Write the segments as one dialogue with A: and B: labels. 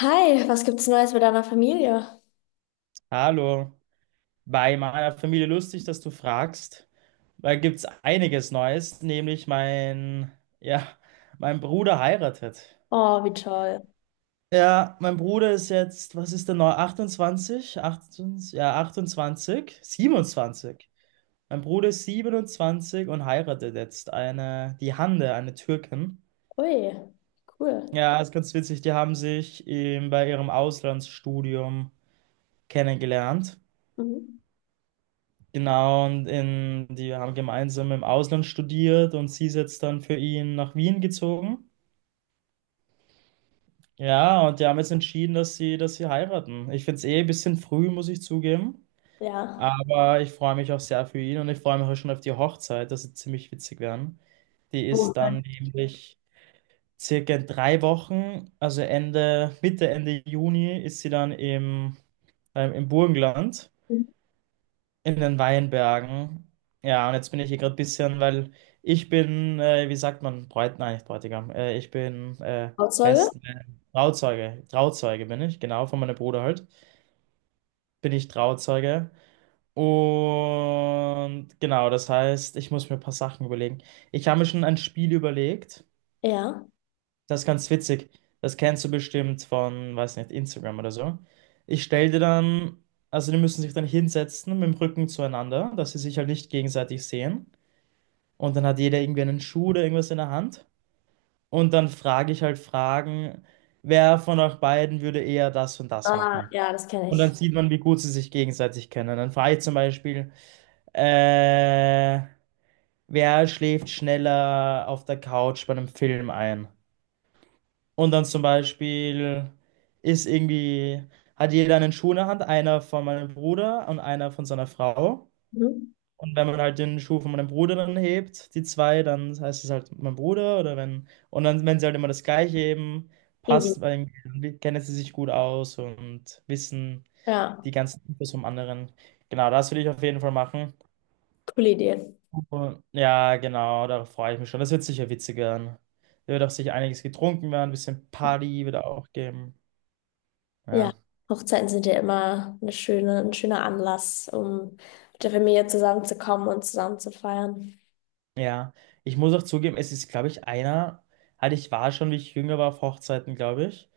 A: Hi, was gibt's Neues mit deiner Familie?
B: Hallo, bei meiner Familie lustig, dass du fragst. Da gibt's einiges Neues, nämlich ja, mein Bruder heiratet.
A: Oh, wie toll.
B: Ja, mein Bruder ist jetzt, was ist denn neu? 28? 28? Ja, 28? 27. Mein Bruder ist 27 und heiratet jetzt eine, die Hande, eine Türkin.
A: Ui, cool.
B: Ja, ist ganz witzig. Die haben sich bei ihrem Auslandsstudium kennengelernt.
A: Mhm.
B: Genau, und die haben gemeinsam im Ausland studiert, und sie ist jetzt dann für ihn nach Wien gezogen. Ja, und die haben jetzt entschieden, dass sie heiraten. Ich finde es eh ein bisschen früh, muss ich zugeben.
A: Ja.
B: Aber ich freue mich auch sehr für ihn, und ich freue mich auch schon auf die Hochzeit. Das wird ziemlich witzig werden. Die
A: Wo-
B: ist dann nämlich circa in 3 Wochen, also Ende, Mitte, Ende Juni, ist sie dann im Burgenland,
A: Mhm.
B: in den Weinbergen. Ja, und jetzt bin ich hier gerade ein bisschen, weil ich bin, wie sagt man, Bräut, nein, nicht Bräutigam, ich bin
A: Trauzeuge?
B: Best, äh, Trauzeuge, Trauzeuge bin ich, genau, von meinem Bruder halt, bin ich Trauzeuge. Und genau, das heißt, ich muss mir ein paar Sachen überlegen. Ich habe mir schon ein Spiel überlegt,
A: Ja.
B: das ist ganz witzig, das kennst du bestimmt von, weiß nicht, Instagram oder so. Ich stelle dir dann, also die müssen sich dann hinsetzen mit dem Rücken zueinander, dass sie sich halt nicht gegenseitig sehen. Und dann hat jeder irgendwie einen Schuh oder irgendwas in der Hand. Und dann frage ich halt Fragen, wer von euch beiden würde eher das und das
A: Ah,
B: machen?
A: ja, das kenne
B: Und dann
A: ich.
B: sieht man, wie gut sie sich gegenseitig kennen. Dann frage ich zum Beispiel, äh, wer schläft schneller auf der Couch bei einem Film ein? Und dann zum Beispiel ist irgendwie, hat jeder einen Schuh in der Hand, einer von meinem Bruder und einer von seiner Frau.
A: Mhm.
B: Und wenn man halt den Schuh von meinem Bruder dann hebt, die zwei, dann heißt es halt mein Bruder, oder wenn, und dann, wenn sie halt immer das Gleiche heben,
A: Easy.
B: passt, weil dann kennen sie sich gut aus und wissen
A: Ja,
B: die ganzen Infos vom anderen. Genau, das würde ich auf jeden Fall machen.
A: coole Idee.
B: Und ja, genau, darauf freue ich mich schon. Das wird sicher witzig werden. Da wird auch sicher einiges getrunken werden, ein bisschen Party wird auch geben.
A: Ja,
B: Ja,
A: Hochzeiten sind ja immer ein schöner Anlass, um mit der Familie zusammenzukommen und zusammen zu feiern.
B: ja. Ich muss auch zugeben, es ist, glaube ich, einer, halt ich war schon, wie ich jünger war, auf Hochzeiten, glaube ich.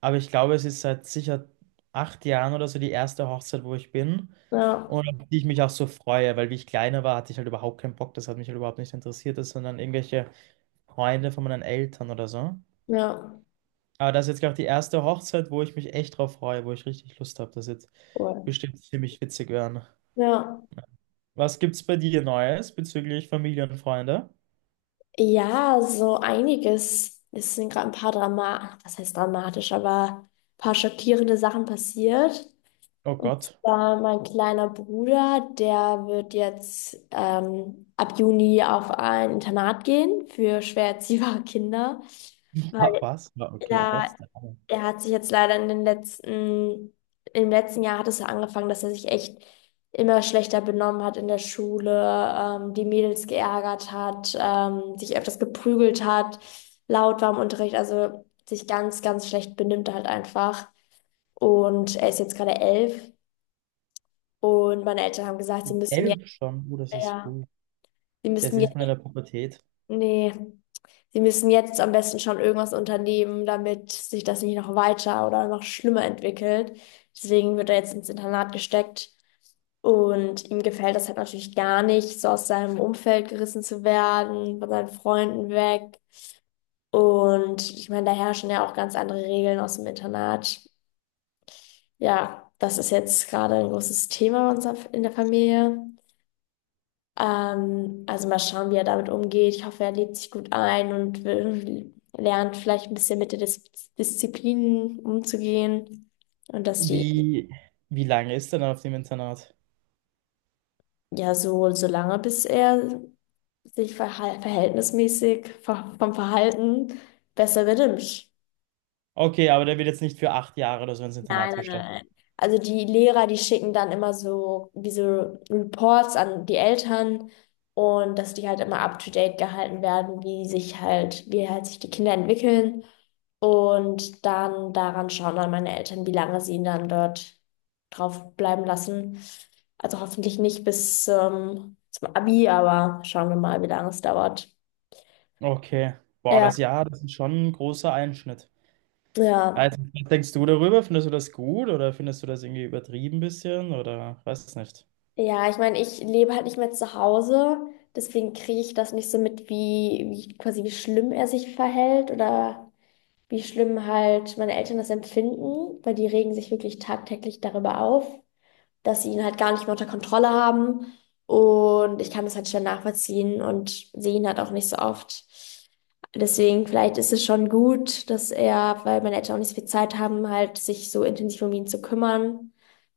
B: Aber ich glaube, es ist seit sicher 8 Jahren oder so die erste Hochzeit, wo ich bin
A: Ja,
B: und auf die ich mich auch so freue, weil wie ich kleiner war, hatte ich halt überhaupt keinen Bock. Das hat mich halt überhaupt nicht interessiert, das waren dann irgendwelche Freunde von meinen Eltern oder so.
A: ja,
B: Aber das ist jetzt, glaube ich, die erste Hochzeit, wo ich mich echt drauf freue, wo ich richtig Lust habe. Das wird
A: cool.
B: bestimmt ziemlich witzig werden.
A: Ja.
B: Was gibt's bei dir Neues bezüglich Familie und Freunde?
A: Ja, so einiges. Es sind gerade ein paar Drama, was heißt dramatisch, aber ein paar schockierende Sachen passiert.
B: Oh
A: Und
B: Gott.
A: zwar mein kleiner Bruder, der wird jetzt ab Juni auf ein Internat gehen für schwer erziehbare Kinder.
B: Wa-
A: Weil
B: Was? Ja, okay, oh
A: ja,
B: Gott.
A: er hat sich jetzt leider im letzten Jahr hat es ja angefangen, dass er sich echt immer schlechter benommen hat in der Schule, die Mädels geärgert hat, sich öfters geprügelt hat, laut war im Unterricht, also sich ganz, ganz schlecht benimmt halt einfach. Und er ist jetzt gerade 11 und meine Eltern haben gesagt, sie müssen jetzt,
B: 11 schon. Oh, das ist
A: ja,
B: früh.
A: sie
B: Jetzt
A: müssen
B: ist man in
A: jetzt,
B: der Pubertät.
A: nee. Sie müssen jetzt am besten schon irgendwas unternehmen, damit sich das nicht noch weiter oder noch schlimmer entwickelt. Deswegen wird er jetzt ins Internat gesteckt. Und ihm gefällt das halt natürlich gar nicht, so aus seinem Umfeld gerissen zu werden, von seinen Freunden weg. Und ich meine, da herrschen ja auch ganz andere Regeln aus dem Internat. Ja, das ist jetzt gerade ein großes Thema bei uns in der Familie. Also mal schauen, wie er damit umgeht. Ich hoffe, er lebt sich gut ein und lernt vielleicht ein bisschen mit der Disziplin umzugehen. Und dass die
B: Wie, wie lange ist er denn auf dem Internat?
A: ja so lange, bis er sich verhal verhältnismäßig ver vom Verhalten besser benimmt.
B: Okay, aber der wird jetzt nicht für 8 Jahre oder so ins Internat
A: Nein, nein,
B: gestellt.
A: nein. Also die Lehrer, die schicken dann immer so diese Reports an die Eltern und dass die halt immer up to date gehalten werden, wie halt sich die Kinder entwickeln. Und dann daran schauen dann meine Eltern, wie lange sie ihn dann dort drauf bleiben lassen. Also hoffentlich nicht bis zum Abi, aber schauen wir mal, wie lange es dauert.
B: Okay. Boah,
A: Ja,
B: das Jahr, das ist schon ein großer Einschnitt.
A: ja.
B: Also, was denkst du darüber? Findest du das gut oder findest du das irgendwie übertrieben bisschen oder weiß es nicht?
A: Ja, ich meine, ich lebe halt nicht mehr zu Hause, deswegen kriege ich das nicht so mit, wie quasi wie schlimm er sich verhält oder wie schlimm halt meine Eltern das empfinden, weil die regen sich wirklich tagtäglich darüber auf, dass sie ihn halt gar nicht mehr unter Kontrolle haben. Und ich kann das halt schnell nachvollziehen und sehe ihn halt auch nicht so oft. Deswegen, vielleicht ist es schon gut, dass er, weil meine Eltern auch nicht so viel Zeit haben, halt sich so intensiv um ihn zu kümmern.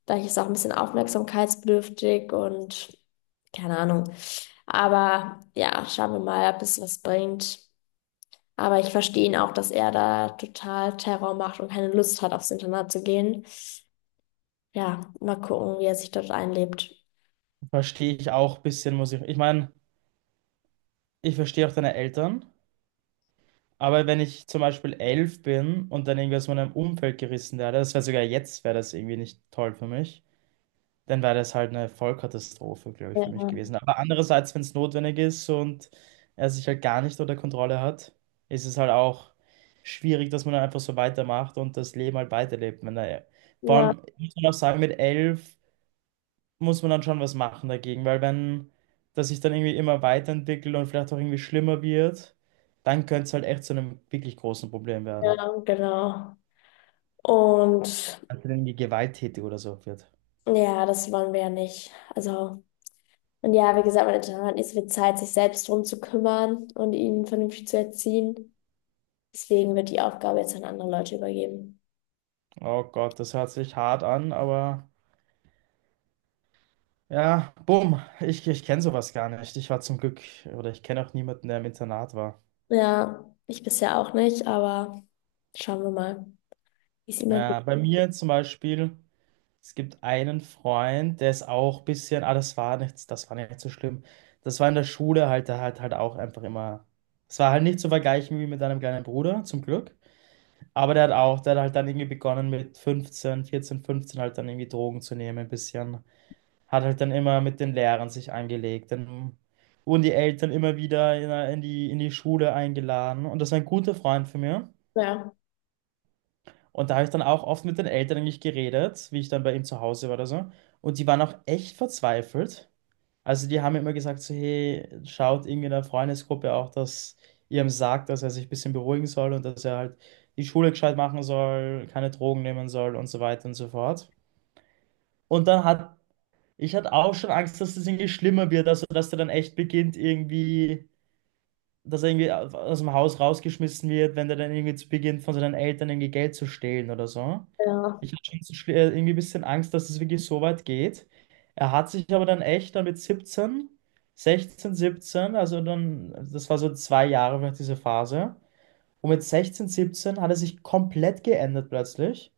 A: Vielleicht ist er auch ein bisschen aufmerksamkeitsbedürftig und keine Ahnung. Aber ja, schauen wir mal, ob es was bringt. Aber ich verstehe ihn auch, dass er da total Terror macht und keine Lust hat, aufs Internat zu gehen. Ja, mal gucken, wie er sich dort einlebt.
B: Verstehe ich auch ein bisschen, muss ich. Ich meine, ich verstehe auch deine Eltern, aber wenn ich zum Beispiel 11 bin und dann irgendwie aus meinem Umfeld gerissen werde, das wäre sogar jetzt, wäre das irgendwie nicht toll für mich. Dann wäre das halt eine Vollkatastrophe, glaube ich, für mich
A: Ja,
B: gewesen. Aber andererseits, wenn es notwendig ist und er sich halt gar nicht unter Kontrolle hat, ist es halt auch schwierig, dass man dann einfach so weitermacht und das Leben halt weiterlebt. Wenn er, vor
A: ja,
B: allem muss man auch sagen, mit 11 muss man dann schon was machen dagegen, weil wenn das sich dann irgendwie immer weiterentwickelt und vielleicht auch irgendwie schlimmer wird, dann könnte es halt echt zu einem wirklich großen Problem werden.
A: ja, genau. Und
B: Wenn es dann irgendwie gewalttätig oder so wird.
A: ja, das wollen wir ja nicht. Also, und ja, wie gesagt, meine Tochter hat nicht so viel Zeit, sich selbst drum zu kümmern und ihn vernünftig zu erziehen. Deswegen wird die Aufgabe jetzt an andere Leute übergeben.
B: Oh Gott, das hört sich hart an, aber. Ja, bumm. Ich kenne sowas gar nicht. Ich war zum Glück, oder ich kenne auch niemanden, der im Internat war.
A: Ja, ich bisher auch nicht, aber schauen wir mal, wie es immer geht.
B: Ja, bei mir zum Beispiel, es gibt einen Freund, der ist auch ein bisschen, ah, das war nichts, das war nicht so schlimm. Das war in der Schule halt, der hat halt auch einfach immer, es war halt nicht zu vergleichen wie mit deinem kleinen Bruder, zum Glück. Aber der hat auch, der hat halt dann irgendwie begonnen mit 15, 14, 15 halt dann irgendwie Drogen zu nehmen, ein bisschen. Hat halt dann immer mit den Lehrern sich angelegt. Dann wurden die Eltern immer wieder in die Schule eingeladen. Und das war ein guter Freund von mir.
A: Ja,
B: Und da habe ich dann auch oft mit den Eltern eigentlich geredet, wie ich dann bei ihm zu Hause war oder so. Und die waren auch echt verzweifelt. Also die haben mir immer gesagt, so, hey, schaut irgendwie in der Freundesgruppe auch, dass ihr ihm sagt, dass er sich ein bisschen beruhigen soll und dass er halt die Schule gescheit machen soll, keine Drogen nehmen soll und so weiter und so fort. Und dann hat Ich hatte auch schon Angst, dass das irgendwie schlimmer wird, also dass der dann echt beginnt, irgendwie, dass er irgendwie aus dem Haus rausgeschmissen wird, wenn der dann irgendwie zu- beginnt, von seinen Eltern irgendwie Geld zu stehlen oder so.
A: ja.
B: Ich hatte schon so irgendwie ein bisschen Angst, dass es wirklich so weit geht. Er hat sich aber dann echt dann mit 17, 16, 17, also dann, das war so 2 Jahre vielleicht diese Phase. Und mit 16, 17 hat er sich komplett geändert plötzlich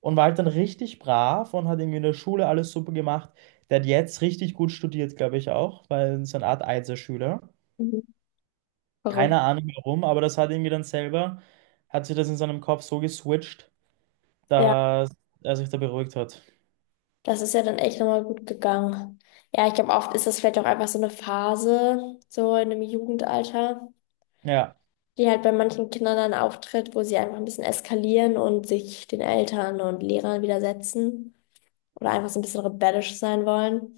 B: und war halt dann richtig brav und hat irgendwie in der Schule alles super gemacht. Der hat jetzt richtig gut studiert, glaube ich auch, weil so eine Art Einserschüler.
A: Mhm. Verrückt.
B: Keine Ahnung warum, aber das hat irgendwie dann selber, hat sich das in seinem Kopf so geswitcht,
A: Ja,
B: dass er sich da beruhigt hat.
A: das ist ja dann echt nochmal gut gegangen. Ja, ich glaube, oft ist das vielleicht auch einfach so eine Phase, so in einem Jugendalter,
B: Ja,
A: die halt bei manchen Kindern dann auftritt, wo sie einfach ein bisschen eskalieren und sich den Eltern und Lehrern widersetzen oder einfach so ein bisschen rebellisch sein wollen.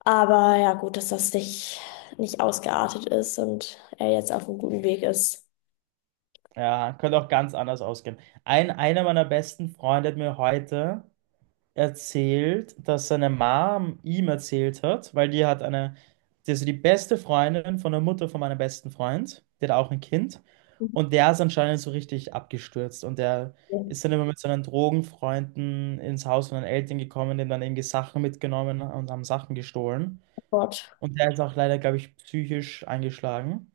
A: Aber ja, gut, dass das nicht ausgeartet ist und er jetzt auf einem guten Weg ist.
B: ja, könnte auch ganz anders ausgehen. Einer meiner besten Freunde hat mir heute erzählt, dass seine Mom ihm erzählt hat, weil die hat eine, die ist so die beste Freundin von der Mutter von meinem besten Freund, der hat auch ein Kind, und der ist anscheinend so richtig abgestürzt, und der
A: Mhm.
B: ist dann immer mit seinen Drogenfreunden ins Haus von den Eltern gekommen, denen dann irgendwie Sachen mitgenommen und haben Sachen gestohlen,
A: Fort.
B: und der ist auch leider, glaube ich, psychisch eingeschlagen,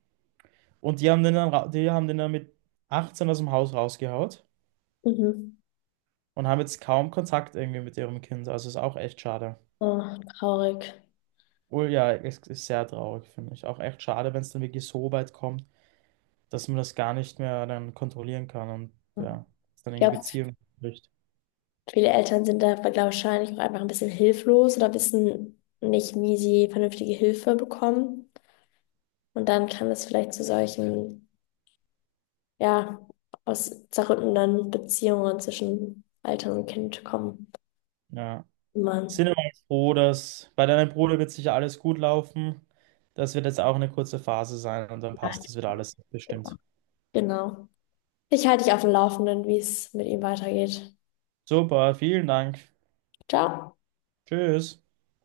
B: und die haben den dann mit 18 aus dem Haus rausgehaut
A: Mhm.
B: und haben jetzt kaum Kontakt irgendwie mit ihrem Kind, also ist auch echt schade.
A: Oh, traurig.
B: Oh ja, es ist sehr traurig, finde ich. Auch echt schade, wenn es dann wirklich so weit kommt, dass man das gar nicht mehr dann kontrollieren kann und ja, es dann
A: Ich
B: in die
A: glaube,
B: Beziehung bricht.
A: viele Eltern sind da wahrscheinlich auch einfach ein bisschen hilflos oder wissen nicht, wie sie vernünftige Hilfe bekommen. Und dann kann es vielleicht zu solchen ja, aus zerrüttenden Beziehungen zwischen Eltern und Kind kommen.
B: Ja.
A: Immer.
B: Sind aber jetzt froh, dass bei deinem Bruder wird sicher alles gut laufen. Das wird jetzt auch eine kurze Phase sein und dann
A: Ja,
B: passt
A: ich-
B: das wieder alles bestimmt.
A: Genau. Ich halte dich auf dem Laufenden, wie es mit ihm weitergeht.
B: Super, vielen Dank.
A: Ciao.
B: Tschüss.